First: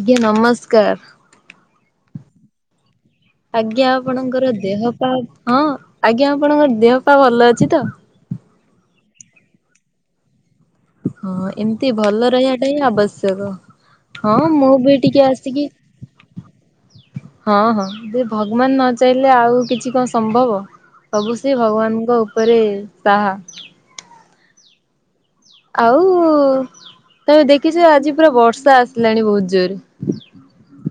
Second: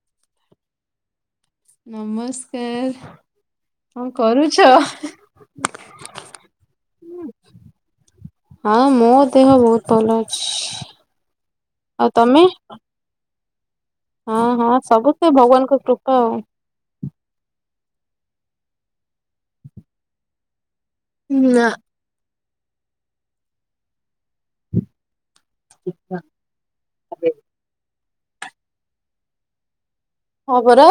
ଆଜ୍ଞା ନମସ୍କାର! ନମସ୍କାର! ଆଜ୍ଞା କଣ ଆପଣଙ୍କର କରୁଛ? ଦେହ ପା ହଁ ଆଜ୍ଞା ଆପଣଙ୍କର ଦେହ ପା ଭଲ ଅଛି ତ। ହଁ ମୋ ଦେହ ବହୁତ ଭଲ ଅଛିଇ ଇ। ହଁ ଏମତି ଭଲ ରହିଆ ଟା ହଁ ଆବଶ୍ୟକ। ହଁ ମୁଁ ବି ସବୁ ତ ଟିକେ ଆସିକି ଭଗବାନଙ୍କ କୃପା ଆଉ। ହଁ ହଁ ସେ ଭଗବାନ ନ ଚାଇଁଲେ ଆଉ କିଛି କଁ ସମ୍ଭବ। ସବୁ ସେଇ ନା। ଭଗବାନଙ୍କ ଓପେରେ ସାହା। ଆଉ ତମେ ଦେଖିଚ ଆଜି ପୁରା ବର୍ଷା ଆସିଲାଣି ବହୁତ ଜୋରରେ। ହଁ ପରା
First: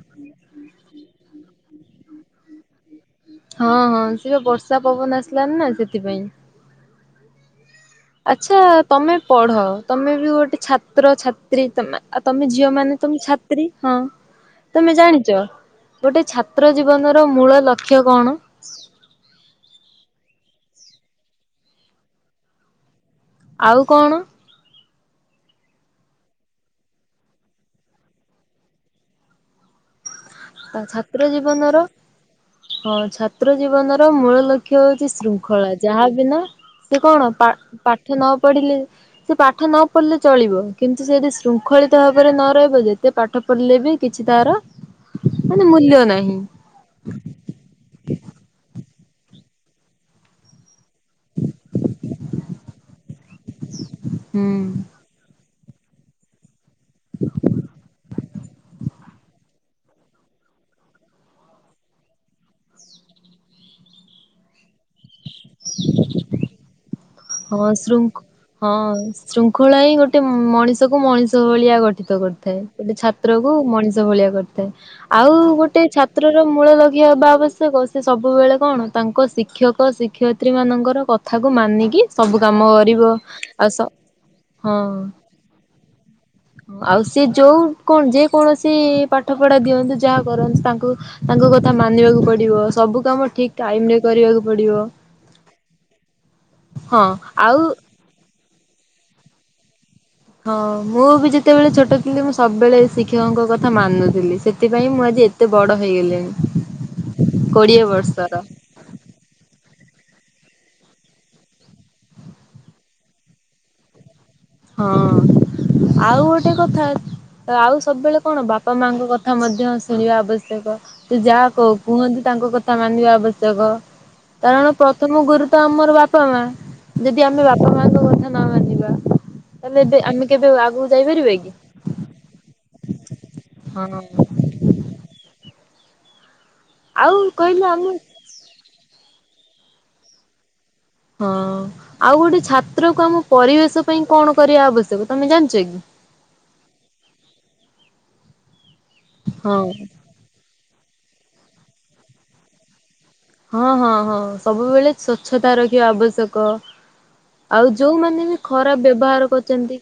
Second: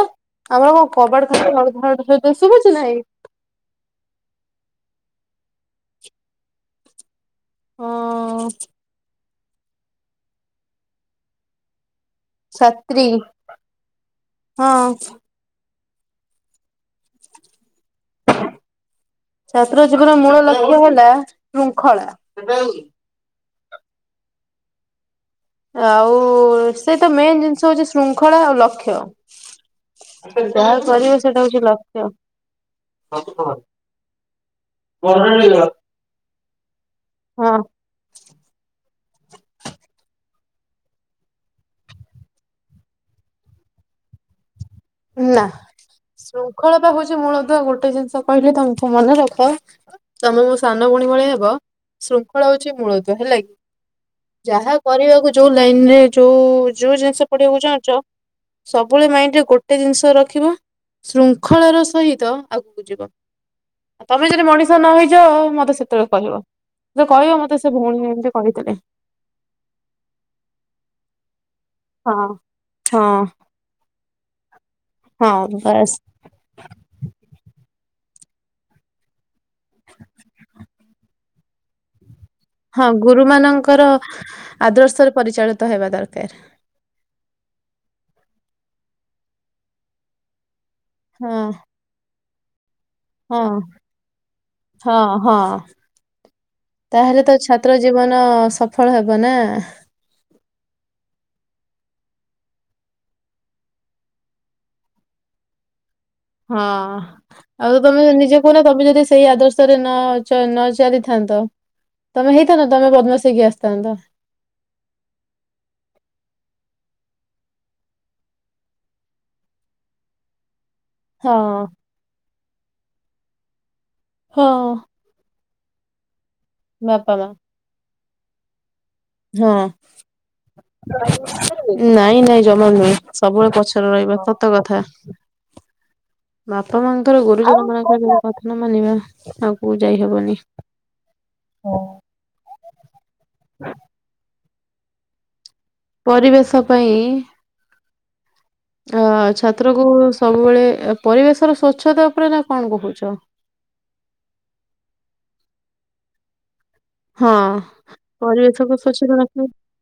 ଆମର କଁ କବାଟ ଖାଲି ଧଡ଼ ଧାଡ଼ ତତେ ଶୁଭୁଚି ନାହିଁ। ହଁ ହଁ ସିଏ ବର୍ଷା ପବନ ଆସିଲାନି ନା ସେଥିପାଇଁ। ହଁ ଆଚ୍ଛା ତମେ ପଢ ତମେ ବି ଗୋଟେ ଛାତ୍ର ଛାତ୍ରୀ ତମେ ଆ ତମେ ଝିଅ ମାନେ ଛାତ୍ରୀ ତମେ ଛାତ୍ରୀ ହଁ ହଁ ତମେ ଜାଣିଚ। ଗୋଟେ ଛାତ୍ର ଜୀବନ ର ମୂଳ ଲକ୍ଷ୍ୟ କଣ? ଛାତ୍ର ଜୀବନର ମୂଳ ଲକ୍ଷ୍ୟ ହେଲା ଶୃଙ୍ଖଳା। ଆଉ କଣ? ଆଉ ସେ ତ ମେନ୍ ଜିନିଷ ହଉଚି ଶୃଙ୍ଖଳା ଆଉ ଲକ୍ଷ୍ୟ। ଯାହା ତା କରିବ ଛାତ୍ର ସେଇଟା ହଉଛି ଜୀବନର। ଲକ୍ଷ୍ୟ। ହଁ ଛାତ୍ର ଜୀବନ ର ମୂଳ ଲକ୍ଷ୍ୟ ହଉଛି ଶୃଙ୍ଖଳା ଯାହା ବିନା। ସେ କଣ ପା ହଁ ପାଠ ନ ପଢିଲେ। ସେ ପାଠ ନ ପଢ଼ିଲେ ଚଳିବ କିନ୍ତୁ ସେ ଯଦି ଶୃଙ୍ଖଳିତ ଭାବରେ ନ ରହିବ ଯେତେ ପାଠ। ପଲ୍ ଲେ ବି କିଛି ତାର। ନା ମାନେ ମୂଲ୍ୟ ନାହିଁ ଶୃଙ୍ଖଳା ପା ହଉଛି ମୂଳଦୁଆ ଗୋଟେ ଜିନିଷ କହିଲି ତମକୁ ମନେ ରଖ। ତମେ ମୋ ସାନ ଭଉଣୀ ଭଳିଆ ହବ ଶୃଙ୍ଖଳା ହଉଛି ମୂଳଦୁଆ ହେଲା କି। ଯାହା ହୁଁ। କରିବାକୁ ଯୋଉ ଲାଇନରେ ଯୋଉ। ଯୋଉ ଜିନିଷ ପଡିବାକୁ ଚାହୁଁଛ ସବୁବେଳେ ମାଇଣ୍ଡ ରେ ଗୋ। ଗୋଟେ ଜିନିଷ ରଖିବ ଶୃଙ୍ଖଳା ର ସହିତ ଆଗକୁ ଯିବ। ତମେ ଯଦି ମଣିଷ ନ ହେଇଚ ମତେ ସେତେବେଳେ କହିବ। ଯେ କହିବ ମତେ ହଁ ସେ ଭଉଣୀ ଶୃଙ୍ଖ ଏମିତି କହିଥିଲେ। ହଁ ଶୃଙ୍ଖଳା ହିଁ ଗୋଟେ ମଣିଷ କୁ ମଣିଷ ଭଳିଆ ହଁ ଗଠିତ କରିଥାଏ ଗୋଟେ ହଁ ଛାତ୍ର। କୁ ମଣିଷ ଭଳିଆ କରିଥାଏ ଆଉ ହଁ ଗୋଟେ ଛା। ବାସ୍ ଛାତ୍ର ର ମୂଳ ଲକ୍ଷ୍ୟ ବା ଆବଶ୍ୟକ ସେ ସବୁବେଳେ କଣ ତାଙ୍କ ଶିକ୍ଷକ ଶିକ୍ଷୟତ୍ରୀ ମାନଙ୍କର କଥା। କଥାକୁ ମାନି କି। ସବୁ କାମ। ହଁ ଗୁରୁ ମାନଙ୍କର ହଁ। ଆଦର୍ଶରେ ପରିଚାଳିତ ହେବା ଦରକାର। ଆଉ ସେ ଯୋଉ କଣ ଯେ କୌଣସି ପାଠ ପଢା ଦିଅନ୍ତୁ ଯାହା କରନ୍ତୁ ତାଙ୍କୁ। ହଁ ତାଙ୍କ କଥା ମାନିବାକୁ ପଡିବ ସବୁ କାମ ହଁ ଠିକ ଟାଇମ ରେ କରିବାକୁ ପଡିବ। ହଁ ହଁ ହଁ ତାହେଲେ ତ ଆଉ ଛାତ୍ର ଜୀବନ ସଫଳ ହବ ନା। ହଁ ମୁଁ ବି ଯେତେବେଳେ ଛୋଟ ଥିଲି ମୁଁ ସବୁବେଳେ ଶିକ୍ଷକଙ୍କ କଥା ମାନୁଥିଲି ସେଥିପାଇଁ ମୁଁ ଆଜି ଏ ଏତେ ବଡ଼ ହେଇଗଲିଣି। ହଁ ଆଉ କୋଡିଏ ତମେ ବର୍ଷର ନିଜେ କହୁନା। ତମେ ଯଦି ସେଇ ଆଦର୍ଶରେ ନ ଚ ନ ଚାଲିଥାନ୍ତ। ତମେ ହେଇଥାନ୍ତ ତମେ ବଦମାସ୍ ହେଇ କି ଆସିଥାନ୍ତ। ହଁ ଆଉ ଗୋଟେ କଥା। ତ ଆଉ ସବୁବେଳେ କଣ ବାପା ମାଙ୍କ କଥା ମଧ୍ୟ ଶୁଣିବା ଆବଶ୍ୟକ। ସେ ହଁ ଯାହା କଉ କୁହନ୍ତୁ ତାଙ୍କ କଥା ମାନିବା ଆବଶ୍ୟକ ହଁ କାରଣ ପ୍ର ପ୍ରଥମ ଗୁରୁ ତ ଆମର ବାପା ମା। ବାପା ଯଦି ମା। ଆମେ ବାପା ମାଙ୍କ କଥା ନ ମାନିବା ହଁ ତାହଲେ ଏବେ ଆମେ କେବେ ଆଗକୁ ଯାଇପାରିବା କି? ନାଇଁ ନାଇଁ ଜମା ନୁହେଁ ସବୁବେଳେ ହଁ ପଛରେ ରହିବା ସତ କଥା। ବାପା ଆଉ ମାଙ୍କର ଗୁରୁଜନ କହିଲେ ଆମେ ମାନଙ୍କର କଥା ନ ମାନିବା ଆଗ କୁ ଯାଇ ହବନି। ହଁ ଆଉ ଗୋଟେ ଛାତ୍ର କୁ ଆମ ପରିବେଶ ପାଇଁ କଣ କରିବା ଆବଶ୍ୟକ ତମେ ଜାଣିଛ କି? ପରିବେଶ ପାଇଁ ଆଁ ହଁ ଛାତ୍ର କୁ - ସବୁବେଳେ ପରିବେଶର ସ୍ୱଚ୍ଛତା ଉପରେ ନା କଣ କହୁଛ? ହଁ ହଁ ହଁ ସବୁବେଳେ ସ୍ଵଚ୍ଛତା ରଖିବା ଆବଶ୍ୟକ। ହଁ ଆଉ ଯୋଉମାନେ ବି ପରିବେଶକୁ ଖରାପ ସ୍ୱଚ୍ଛତା ବ୍ୟବହାର ରଖିବା କରୁଚନ୍ତି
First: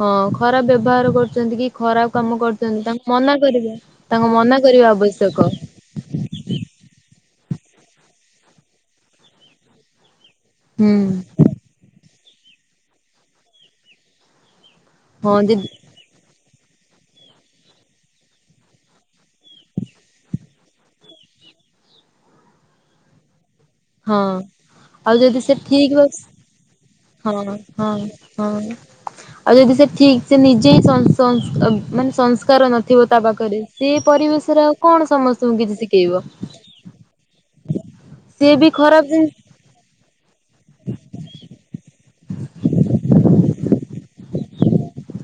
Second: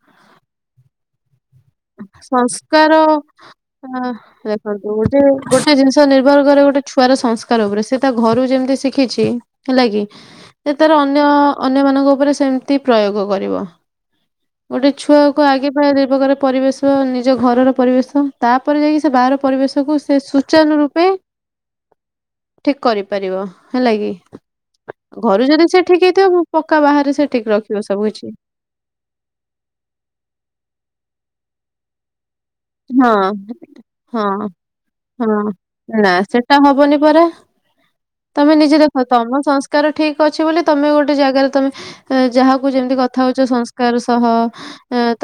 ହଁ ଖରାପ ବ୍ୟବହାର କରୁ। ଯେମିତି କି ଖରାପ କାମ କରୁଛନ୍ତି ସଂସ୍କାର ତାଙ୍କୁ ମନା କରିବା ଅ ତାଙ୍କୁ ମନା କରିବା ଆବଶ୍ୟକ। ଥରେ ନିର୍ଭର କରେ ଗୋଟେ ଛୁଆର ସଂସ୍କାର ଉପରେ ସେ ତା ଘରୁ ଯେମିତି ଶିଖିଛି ହେଲା କି ଯେ ହୁଁ ତାର ଅନ୍ୟ ଅନ୍ୟ ମାନଙ୍କ ଉପରେ ସେମ୍ ତି ପ୍ରୟୋଗ କରିବ। ଗୋଟେ ହଁ ଛୁଆକୁ ଯଦି ଆଗେ ପା ଦି ପ୍ରକାର ପରିବେଶ ନିଜ ଘରର ପରିବେଶ ତାପରେ ଯାଇକି ସେ ବାହାର ପରିବେଶକୁ ସେ ସୁୂଚାର ରୂପେ ହ [inaudible] ଠିକ୍ କରିପାରିବ ହେଲା କି? ହଁ। ଘରୁ ଯଦି ସେ ଠିକ ହେଇଥିବ ମୁ ପକ୍କା ବାହାରେ ସେ ଠିକ ହଁ ରଖିବ ହଁ ସବୁ କିଛି। ହଁ। ଆଉ ଯଦି ସେ ଠିକ ସେ ନିଜେ ସଂସ୍ - ସଂସ ମାନେ ସଂସ୍ ସଂସ୍କାର ନଥିବ ହଁ ତା ପାଖରେ ସେ ହଁ ପରିବେଶରେ ଆଉ କଣ ହଁ ସମସ୍ତଙ୍କୁ କିଛି ନା ଶିଖେଇବ। ସେଟା ହବନି ପରା ସିଏ ତମେ ବି ନିଜେ ଦେଖ ଖରାପ ଜିନି ତମ ସଂସ୍କାର ଠିକ ଅଛି ବୋଲି ତମେ ଗୋଟେ ଜାଗାରେ ତମେ ଯାହାକୁ ଯେମିତି କଥା ହଉଛ ସଂସ୍କାର ସହ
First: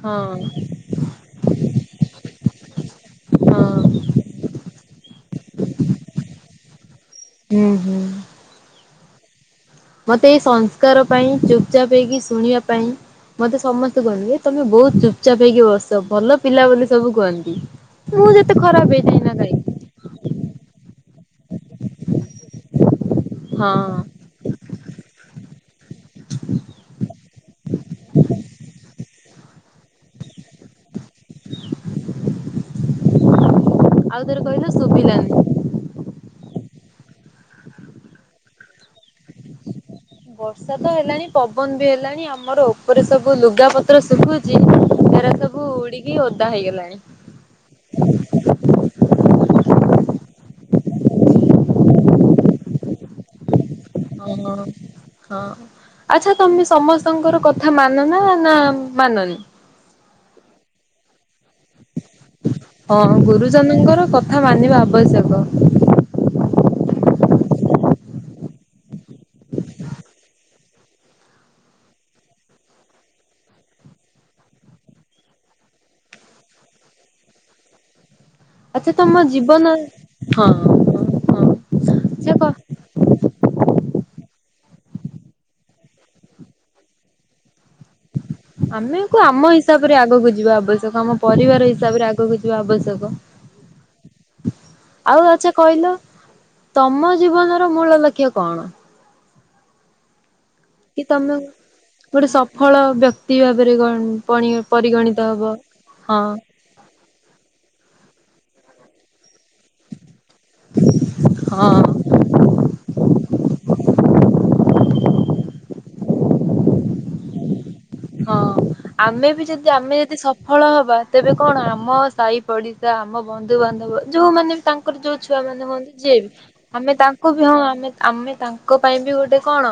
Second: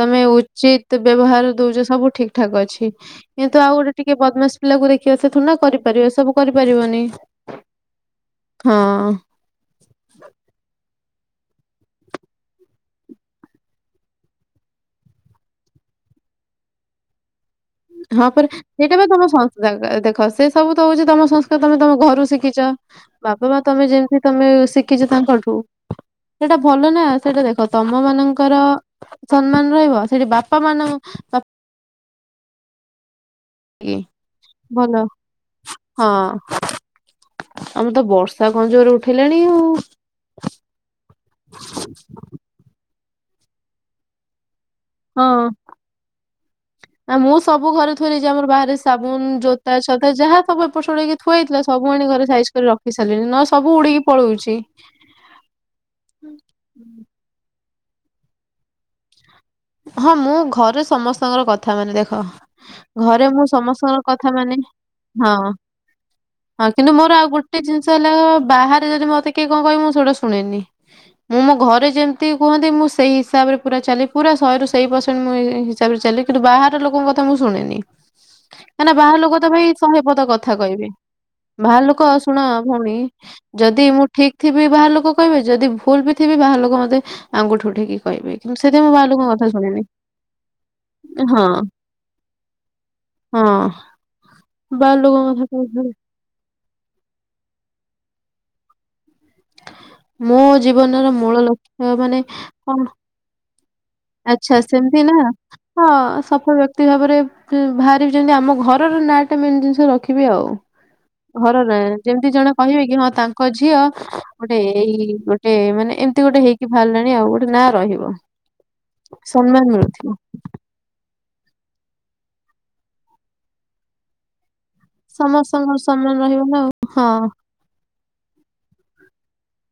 ତମେ ହଁ ଉଚିତ ବ୍ୟବହାର ଦଉଚ ସବୁ ଠିକ୍ ଠାକ୍ ଅଛି। କିନ୍ତୁ ହଁ ଆଉ ଗୋଟେ ଟିକେ ବଦମାସପିଲା କୁ ଦେଖିବ, ସେ ଥିଡିନା କରିପାରିବ ଏ ସବୁ କରିପାରିବନି। ହୁଁ ହୁଁ ହଁ ମତେ ଏଇ ସଂସ୍କାର ପାଇଁ ଚୁପ୍ ଚାପ୍ ହେଇକି ଶୁଣିବା ପାଇଁ ମତେ ସମସ୍ତେ କହିବେ ଏ ତମେ ବହୁତ ଚୁପ୍ ଚାପ୍ ହେଇକି ବସ ଭଲ ପିଲା ବୋଲି ସବୁ କୁହନ୍ତି। ମୁଁ ଯେତେ ଖରାପ ହେଇଥାଏ। ଦେ ଦେଖ ସେ ସବୁ ତ ହଉଛି ତମ ସଂସ୍କାର ତମେ ତମ ଘରୁ ଶିଖିଛ। ବାପା ମା ହଁ ତମେ ଯେମିତି ତମେ ଶିଖିଛ ତାଙ୍କଠୁ ସେଟା ଭଲ ନା। ସେଟା ଦେଖ ତମ ମାନଙ୍କର ସମ୍ମାନ ରହିବ ସେଠି ବାପା ମାନ ଏ ଆଉ ଥରେ କହିଲ ଭଲ। ଶୁଭିଲାନି। ହଁ ଆମର ତ ବର୍ଷା କଣ ଜୋରରେ ଉଠେଇଲାଣି ଆଉ। ବର୍ଷା ତ ହେଲାଣି ପବନ ବି ହେଲାଣି ଆମର ଉପରେ ସବୁ ଲୁଗା ପତ୍ର ଶୁଖୁଚି। ହଁ। ଏରା ସବୁ ଉଡିକି ଓଦା ହେଇଗଲାଣି। ଆ ମୁଁ ସବୁ ଘରେ ଥରେଯେ ଆମର ବାହାରେ ସାବୁନ, ଜୋତା, ଛତା ଯାହା ସବୁ ଏପଟ ସେପଟ ହେଇକି ଥୁଆ ହେଇଥିଲା ସବୁ ଆଣିଚି ଘରେ ସାଇଜି ରଖି ସାରିଲିଣି ନହଲେ ସବୁ ଉଡିକି ଓହୋ। ପଳଉଛି। ହଁ ଆଚ୍ଛା ତମେ ସମସ୍ତଙ୍କର କଥା ମାନ ନା ନା ମାନନି? ହଁ ମୁଁ ଘରେ ସମସ୍ତଙ୍କର କଥା ମାନେ। ଦେଖ ହଁ ଘରେ ମୁଁ ସମସ୍ତଙ୍କର ଗୁରୁଜନଙ୍କର କଥା ମାନେ ମାନିବା ହଁ ଆବଶ୍ୟକ। ହଁ କିନ୍ତୁ ମୋର ଆଉ ଗୋଟେ ଜିନିଷ ହେଲା ବାହାରେ ଯଦି ମତେ କିଏ କଣ କହିବେ ମୁଁ ସେଇଟା ଶୁଣେନି। ମୁଁ ମୋ ଘରେ ଯେମିତି କୁହନ୍ତି ମୁଁ ସେଇ ହିସାବରେ ପୁରା ଚାଲେ। ପୁରା ଶହେରୁ ସେଇ ପରସେଣ୍ଟ ମୁଁ ହିସାବରେ ଚାଲେ କିନ୍ତୁ ବାହାରର ଲୋକଙ୍କ କଥା ମୁଁ ଶୁଣେନି। କାହିଁକି ଆଚ୍ଛା ନା ତମ ବାହାର ଲୋକ ତ ଜୀବନ ଭାଇ ସହେ ପଦ ହଁ କଥା କହିବେ ହଁ ବାହାର ଲୋକ ସେ କ ଶୁଣ ଭଉଣୀ ଯଦି ମୁଁ ଠିକ୍ ଥିବି ବାହାର ଲୋକ କହିବେ ଯଦି ଭୁଲ ବି ଥିବି ବାହାର ଲୋକ ମତେ ଆଙ୍ଗୁଠୁ ଉଠେଇକି କହିବେ କି ଆମକୁ ଆମ ହିସାବ ରେ ଆଗକୁ ଯିବା ଆବଶ୍ୟକ। ଆମ ହଁ ପରିବାର ହିସାବରେ ଆଗକୁ ଯିବା ଆବଶ୍ୟକ। ହଁ ବାହାର ଆଉ ଲୋକଙ୍କ ଆଚ୍ଛା କହିଲ କଥାକୁ [unintelligible] ତମ ଜୀବନର ମୂଳ ଲକ୍ଷ୍ୟ କଣ? ମୋ କି ଜୀବନର ତମେ ମୂଳ ଲକ୍ଷ୍ୟ ମାନେ କଣ ତି ଭାବରେ ଗଣି। ଆଚ୍ଛା ସେମିତି ନା ହଁ ହଁ ସବୁ ବେ ଭକ୍ତି ଭାବରେ ବାହାରି ଯେମିତି ଆମ ଘରର ନାଁ ଟା ମେନ୍ ଜିନିଷ ରଖି ରଖିବି ଆଉ ଘର ହଁ। ଯେମିତି ଜଣେ କହିବେ କି ହଁ ତାଙ୍କ ଝିଅ ଗୋଟେ ଏଇ ଗୋଟେ ମାନେ ଏମିତି ଗୋଟେ ହେଇକି ବାହାରିଲାଣି ଆଉ ଗୋଟେ ନାଁ ରହିବ। ହଁ ଆମେ ବି ସମ୍ମାନ ଯଦି ଆମେ ମିଳୁଥିବ। ଯଦି ସବ ଫଳ ହବା ତେବେ କଣ ଆମ ସାହି ପଡିଶା ଆମ ବନ୍ଧୁବାନ୍ଧବ ଯୋଉମାନେ ବି ତାଙ୍କର ଯୋଉ ଛୁଆ ମାନେ ସମସ୍ତଙ୍କର ହୁଅନ୍ତି ସମ୍ମାନ ସିଏ ବି ରହିବ ନା ଆଉ ଆମେ ହଁ ତାଙ୍କୁ ବି ହଁ ଆମେ ଆମେ ତାଙ୍କ ପାଇଁ ବି ଗୋଟେ କଣ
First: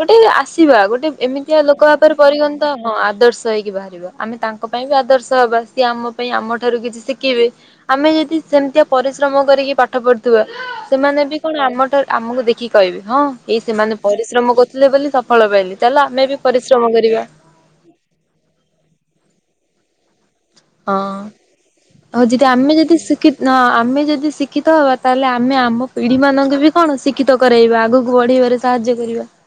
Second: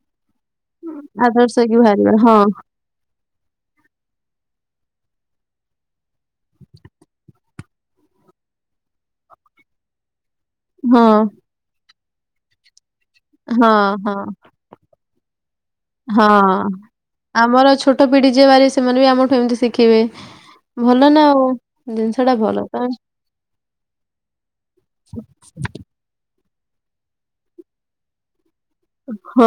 ଗୋଟେ ଆସିବା ଗୋଟେ ଆଦର୍ଶ ଏମିତିଆ ହେଇକି ଲୋକ ବାହାରିବା ଭପରେ ହଁ ପରିଗଣି ହଁ ଆଦର୍ଶ ହେଇକି ବାହାରିବା ଆମେ ତାଙ୍କ ପାଇଁ ବି ଆଦର୍ଶ ହବା ସିଏ ଆମ ପାଇଁ ଆମ ଠାରୁ କିଛି ଶିକିବେ। ଆମେ ଯଦି ସେମିତିଆ ପରିଶ୍ରମ କରିକି ପାଠ ପଢି ଥିବା ହଁ। ସେମାନେ ବି କଣ ଆମଠାରୁ ଆମକୁ ଦେଖିକି କହିବେ ହଁ ଏଇ ସେମାନେ ପରିଶ୍ରମ କରୁଥିଲେ ବୋଲି ସଫଳ ପାଇଲେ ଚାଲ ଆମେ ବି ହଁ ପରିଶ୍ରମ କରିବା। ଆମର ଛୋଟ ପିଢି ଯିଏ ବାହାରିବେ ସେମାନେ ବି ଆମଠୁ ଏମିତି ଶିଖିବେ ଭଲ ନା ଆଉ। ଜିନିଷ ହଉ ଟା ଯଦି ଭଲ ଆମେ ତମେ ଯଦି ଶିକ୍ଷିତ ନ ଆମେ ଯଦି ଶିକ୍ଷିତ ହବା ତାହେଲେ ଆମେ ଆମ ପିଢି ମାନଙ୍କୁ ବି କଣ ଶିକ୍ଷିତ କରାଇବା ଆଗକୁ ବଢେଇବାରେ ସାହାଯ୍ୟ କରିବା। ହଁ।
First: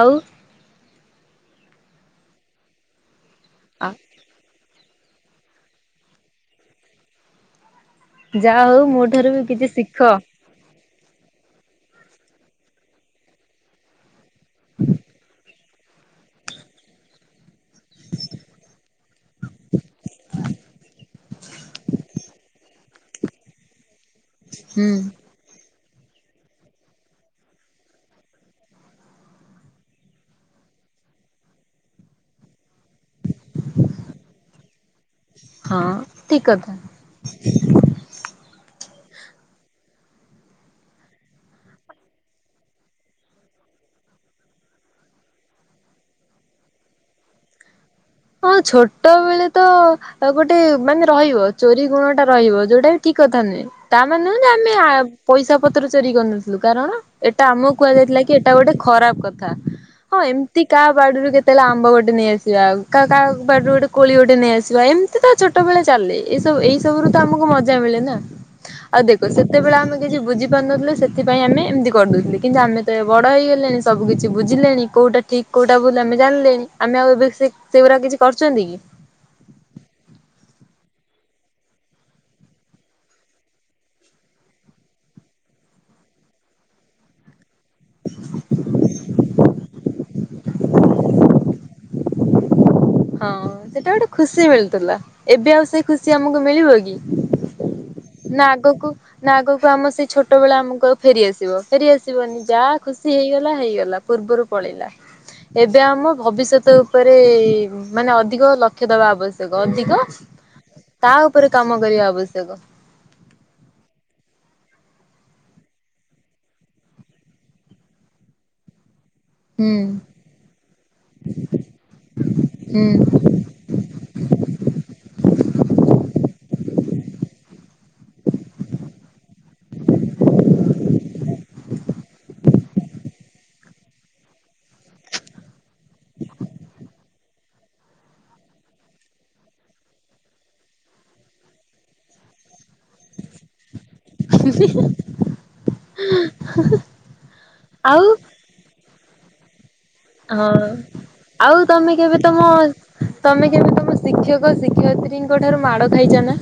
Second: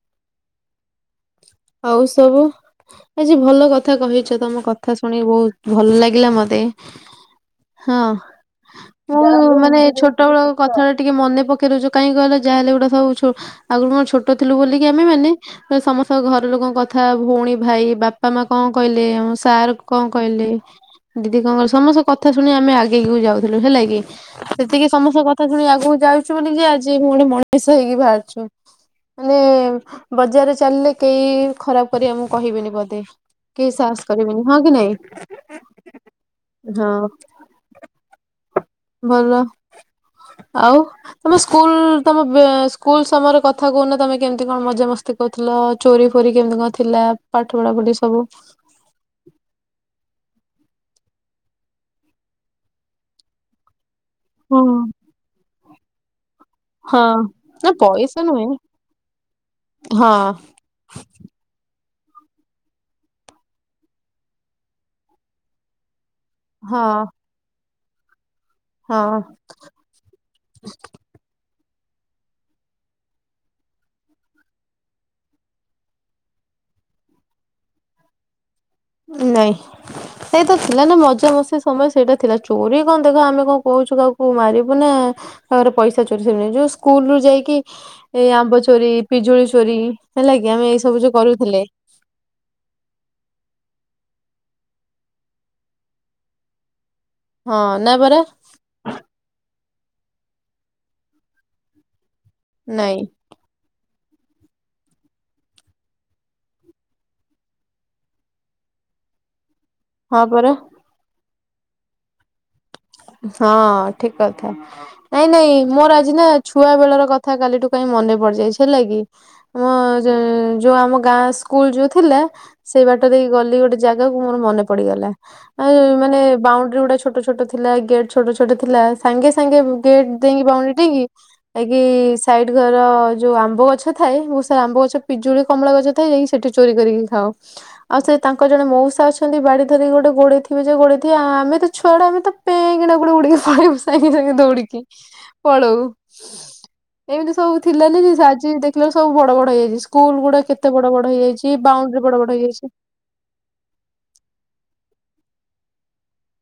ଆଉ ହଉ ସବୁ ଆଜି ଭଲ କଥା କହିଛ ତମ କ କଥା ଶୁଣି ବହୁତ ଭଲ ଲାଗିଲା ମତେ। ହଁ ଯାହା ହଉ ମୋ ମୁଁ ଠାରୁ ବି କିଛି ମାନେ ଶିଖ ଛୋଟବେଳୁ କଥା ଟା ଟିକେ ମନେ ପକେଇ ଦଉଚୁ କାହିଁ କହିଲ ଯାହା ହେଲେ ଗୁଟେ ସବୁ ଛୁ ଆଗରୁ କଣ ଛୋଟ ଥିଲୁ ବୋଲିକି ଆମେ ମାନେ ସମସ୍ତଙ୍କ ଘର ଘର ଲୋକଙ୍କ କଥା ଭଉଣୀ ଭାଇ ବାପା ମା କ କହିଲେ ଆମ ସାର୍ କ କହିଲେ? ଦିଦି କଣ ସମସ୍ତ କଥା ଶୁଣି ଆମେ ଆଗେଇି କି ଯାଉଥିଲୁ ହେଲା କି ସେତିକି ହୁଁ ସମସ୍ତ କ ଥା ଶୁଣିକି ଆଗକୁ ଯାଉଛୁ ବୋଲି କି ଆଜି ଫୁଣି ମଣିଷ ହେଇକି ବାହାରିଛୁ। ମାନେ ବଜାରରେ ଚାଲିଲେ କେହି ଖରାପ କରିକି ଆମ କୁ କହିବେନି ପଦେ କେହି ସାହସ କରିବେନି ହଁ କି ନାଇଁ? ହଁ ଠିକ କଥା। ହଁ ଭଲ ଆଉ ତମେ ସ୍କୁଲ ତମ ସ୍କୁଲ ସମୟରେ କଥା କହୁନ ତମେ କେମିତି କଣ ମଜାମସ୍ତି କରୁଥିଲ? ଚୋରି ଫୋରି କେମିତି କଣ ଥିଲା ପାଠ ପଢା ପଢି ସବୁ? ମୁଟ ଛୋଟ ବେଳେ ତ ଆଉ ଗୋଟେ ମାନେ ରହିବ ଚୋରି ଗୁଣ ଟା ରହିବ ଯୋଉଟା କି ଠିକ କଥା ନୁହେଁ। ତା ମାନେ ନୁହଁ ଆମେ ହଁ ପଇସା ପତ୍ର ଚୋରି କରିନ କାରଣ ଏଟା ନା ଆମକୁ ପଇସା କୁହାଯାଇଥିଲା କି ନୁହେଁ ଏଟା ଗୋଟେ ଖରାପ କଥା ହଁ ଏମ୍ ତି କାହା ବାଡ଼ିରୁ କେତେବେଳେ ଆମ୍ବ ଗୋଟେ ନେଇ ଆସିବା ଆଉ କା କାହା ବାଡ଼ିରୁ ଗୋଟେ କୋଳି ଗୋଟେ ନେଇ ଆସିବା ଏମିତି ତ ଛୋଟବେଳେ ଚାଲେ ଏସବୁ ଏଇ ହଁ ସବୁ ରୁ ତ ଆମ କୁ ମଜା ମିଳେ ନା ଆଉ ଦେଖ ହଁ ସେତେବେଳେ ଆମେ କିଛି ବୁଝ ପାରୁନଥିଲେ ସେଥିପାଇଁ ଆମେ ଏମିତି କରିଦଉଥିଲେ କିନ୍ତୁ ଆମେ ତ ଏବେ ବଡ଼ ହେଇଗଲେଣି ସବୁ କିଛି ବୁଝିଲେଣି କୋଉଟା ଠିକ୍ କୋଉଟା ଭୁଲ ଆମେ ଜାଣିଲେଣି ଆମେ ଆଉ ଏବେ ସେ ସେଗୁଡା କିଛି କରୁଛନ୍ତି କି? ନାଇ। ସେଇ ତ ଥିଲା ନା ମଜା ମସ୍ତି ସମୟ ସେଇଟା ଥିଲା ଚୋରି କଣ ଦେଖ ଆମେ କଣ କହୁଛୁ କାହାକୁ ମାରିବୁ ନା ତାର ପଇସା ଚୋରି ସେହିଁ ଯୋଉ ସ୍କୁଲ ରୁ ଯାଇକି ଏଇ ଆମ୍ବ ଚୋରି ପିଜୁଳି ଚୋରି ହେଲା କିି ଆମେ ଏଇ ସବୁ ଯୋଉ କରୁଥିଲେ ହଁ ସେଟା ଗୋଟେ ଖୁସି ମିଳୁଥିଲା ଏବେ ଆଉ ସେ ଖୁସି ଆମକୁ ମିଳିବ କି? ହଁ ନାଇଁ ପରା ନା ଆଗକୁ ନା ଆଗକୁ ଆମ ସେଇ ଛୋଟ ବେଳ ଆମକୁ ଆଉ ଫେରିଆସିବ ଫେରିଆସିବନି ଯାହା ନାଇଁ ଖୁସି ହେଇଗଲା ହେଇଗଲା ପୂର୍ବରୁ ପଳେଇିଲା ଏବେ ଆମ ଭବିଷ୍ୟତ ଉପରେ ମାନେ ଅଧିକ ଲକ୍ଷ୍ୟ ଦବା ଆବଶ୍ୟକ ଅଧିକ ହଁ ପରା ତା ଉପରେ କାମ କରିବା ଆବଶ୍ୟକ। ହଁ ଠିକ କଥା ନାଇଁ ନାଇଁ ମୋର ଆଜି ନା ଛୁଆ ବେଳର କଥା କାଲିଠୁ କାଇଁ ମନେ ପଡିଯାଇଛି ହେଲା କି ଅଁ ହୁଁ। ଆମ ଯୋଉ ଆମ ଗାଁ ସ୍କୁଲ ଯୋଉ ଥିଲା ସେଇ ବାଟ ହୁଁ ଦେଇ ଗଲି ଗୋଟେ ଜାଗାକୁ ମୋର ମନେ ପଡିଗଲା ଆଉ ମାନେ ବାଉଣ୍ଡରି ଗୁଡ଼ା ଛୋଟ ଛୋଟ ଥିଲା ଗେଟ୍ ଛୋଟ ଛୋଟ ଥିଲା ସାଙ୍ଗେ ସାଙ୍ଗେ ଗେଟ ଦେଇକି ବାଉଡି ଦେଇକି ଜାଇକି ସାଇଡ ଘର ଯୋଉ ଆମ୍ବ ଗଛ ଥାଏ ବହୁତ ସାରା ଆମ୍ବ ଗଛ ପିଜୁଳି କମଳା ଗଛ ଥାଏ ଯାଇକି ସେଠି ଚୋରି କରିକି ଖାଉ। ଆଉ ସେ ତାଙ୍କ ଜଣେ ମଉସା ଅଛନ୍ତି ବାଡି ଧରି ଗୋଟେ ଗୋଡେଇଥିବେ ଯେ ଗୋଡେଇଥିବ ଆମେ ତ ଛୁଆ ଗୁଡ଼ାକ ଆମେ ତ ନାକୁ ଉଡ଼ିକ ପଲେଇବୁ ସାଙ୍ଗେ ସାଙ୍ଗେ ଦୌଡିକି ପଳଉ ଏମିତି ସବୁ ଥିଲାନି ଆଉ ଯେ ସେ ଆଜି ଦେଖି ସବୁ ବଡ ବଡ ହେଇଯାଇଛି ସ୍କୁଲ ଗୁଡା ହଁ କେତେ ବଡ ବଡ଼ ହେଇଯାଇଛି ଆଉ ତମେ ବାଉଣ୍ଡରୀ କେବେ ବଡ ବଡ ତମ ହେଇଯାଇଛି। ତମେ କେବେ ତମ ଶିକ୍ଷକ ଶିକ୍ଷୟତ୍ରୀଙ୍କ ଠାରୁ ମାଡ ଖାଇଛ ନା?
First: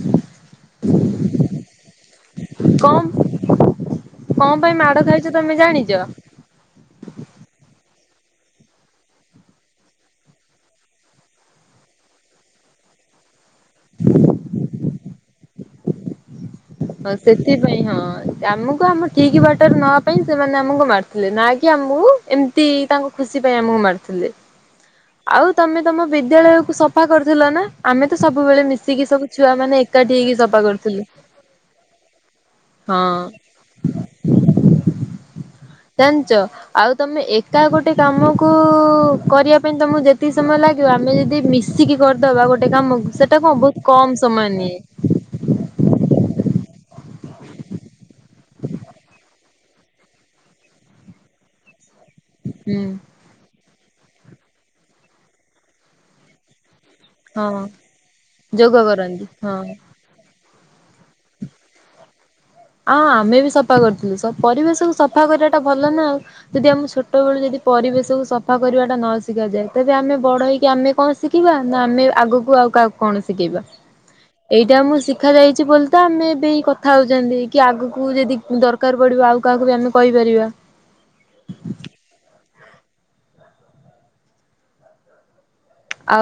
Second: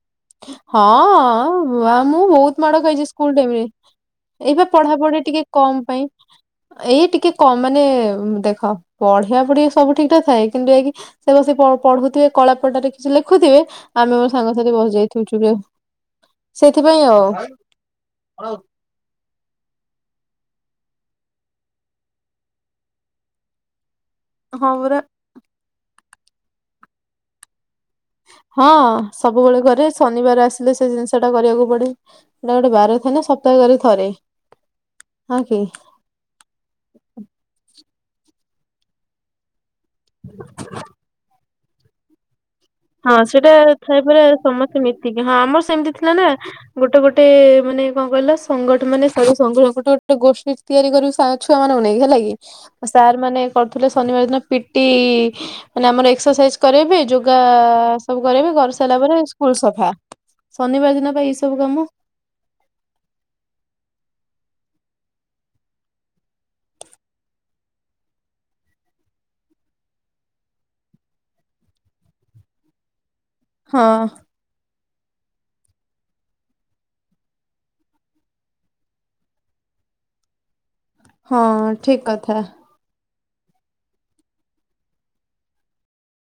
ହଁ ଅଁ ଅଁ ଆଉ ମୁଁ ବହୁତ ମାଡ ଖାଇଛି କଣ ସ୍କୁଲ ଟାଇମରେ। କଣ ଏଇ ବା ପାଇଁ ମାଡ଼ ପଢାପଢି ଖାଇଛ ଟିକେ ତମେ କମ ଜାଣିଛ? ପାଇଁ ଏଇ ଟିକେ କମ ମାନେ ଦେଖ ପଢିବା ପଢିବା ସବୁ ଠିକଠାକ ଥାଏ କିନ୍ତୁ ଏ କି ସେ ବସି ପ ପଢୁଥିବେ କଳାପଟରେ କିଛି ଲେଖୁଥିବେ ଆମେ ମୋ ସାଙ୍ଗସାଥି ବସି ଯାଇଥିବୁ ଚୁଗ ହଁ ସେଥିପାଇଁ ହଁ ଆଉ। ଆମକୁ ଆମ କି କି ବାଟର ନ ପାଇଁ ସେମାନେ ଆମକୁ ମାରୁଥିଲେ ନା କି ଆମକୁ ଏମିତି ତାଙ୍କ ଖୁସି ପାଇଁ ଆମକୁ ମାରିଥିଲେ। ହଁ ପରା ଆଉ ତମେ ତମ ବିଦ୍ୟାଳୟକୁ ସଫା କରୁଥିଲ ନା? ଆମେ ତ ସବୁବେଳେ ହଁ ମିଶିକି ସବୁ ଛୁଆ ସବୁବେଳେ ମାନେ କରେ ଏକାଠି ହେଇକି ଶନିବାର ସଫା ଆସିଲେ ସେ କରୁଥିଲି। ଜିନିଷ ଟା କରିବାକୁ ପଡେ ସେଟା ଗୋଟେ ବାର ଥାଏ ନା ସପ୍ତାହେ କରେ ଥରେ ହ କି ଜାଣିଛ ଆଉ ତମେ ଏକା ଗୋଟେ କାମକୁ କରିବା ତମକୁ ଯେତିକ ସମୟ ଲାଗିବ ଆମେ ଯଦି ମିସି ମିଶିକି କରିଦବା ଗୋଟେ କାମକୁ ସେଟାକୁ ବହୁତ କମ୍ ସମୟ ନିଏ। ଟିକେ ହଁ ଆମର ସେମିତି ଥିଲା ନା ଗୋଟେ ଗୋଟେ ମାନେ କଣ କହିଲା ସଂଗଠ ମାନେ ଗୋଟେ ଗୋଟେ ଗୋଷ୍ଠୀ ତିଆରି କରିବୁ ଛୁଆ ମାନଙ୍କୁ ନେଇକି ହେଲା କି ହୁଁ ସାର୍ ମାନେ କରୁଥିଲେ ଶନିବାର ଦିନ ପିଟି ମାନେ ଆମର ଏକ୍ସରସାଇଜ କରଇବେ ଯୋଗ ଗା ହଁ ସବୁ କରେଇବ କରି ଯୋଗ ସାରିଲା ପରେ କରନ୍ତି ସ୍କୁଲ୍ ହଁ ସଫା ଶନିବା ଦିନ ବା ଏଇ ସବୁ କାମ ଆଁ ଆମେ ବି ସଫା କରୁଥିଲୁ ପରିବେଶକୁ ସଫା କରିବା ଟା ଭଲ ନା ଆଉ। ଯଦି ଆମ ଛୋଟ ବେଳୁ ଯଦି ପରିବେଶକୁୁ ସଫା କରିବାଟା ନ ଶିଖାଯାଏ ତେବେ ଆମେ ବଡ ହେଇକି ଆମେ କଁ ଶ୍ ଶିଖିବା ନା ଆମେ ଆଗକୁ ଆଉ କାହାକୁ କଣ ଶିଖେଇବା ହଁ ଏଇଟା ଆମକୁ ଶିଖା ଯାଇଚି ବୋଲି ତ ଆମେ ଏବେ ଏଇ କଥା ହଉଚନ୍ତି କି ଆଗକୁ ଯଦି ଦରକାର୍ ପଡ଼ିବ ଆଉ କାହାକୁ ବି ଆମେ କଇପାରିବା। ହଁ ଠିକ୍ କଥା।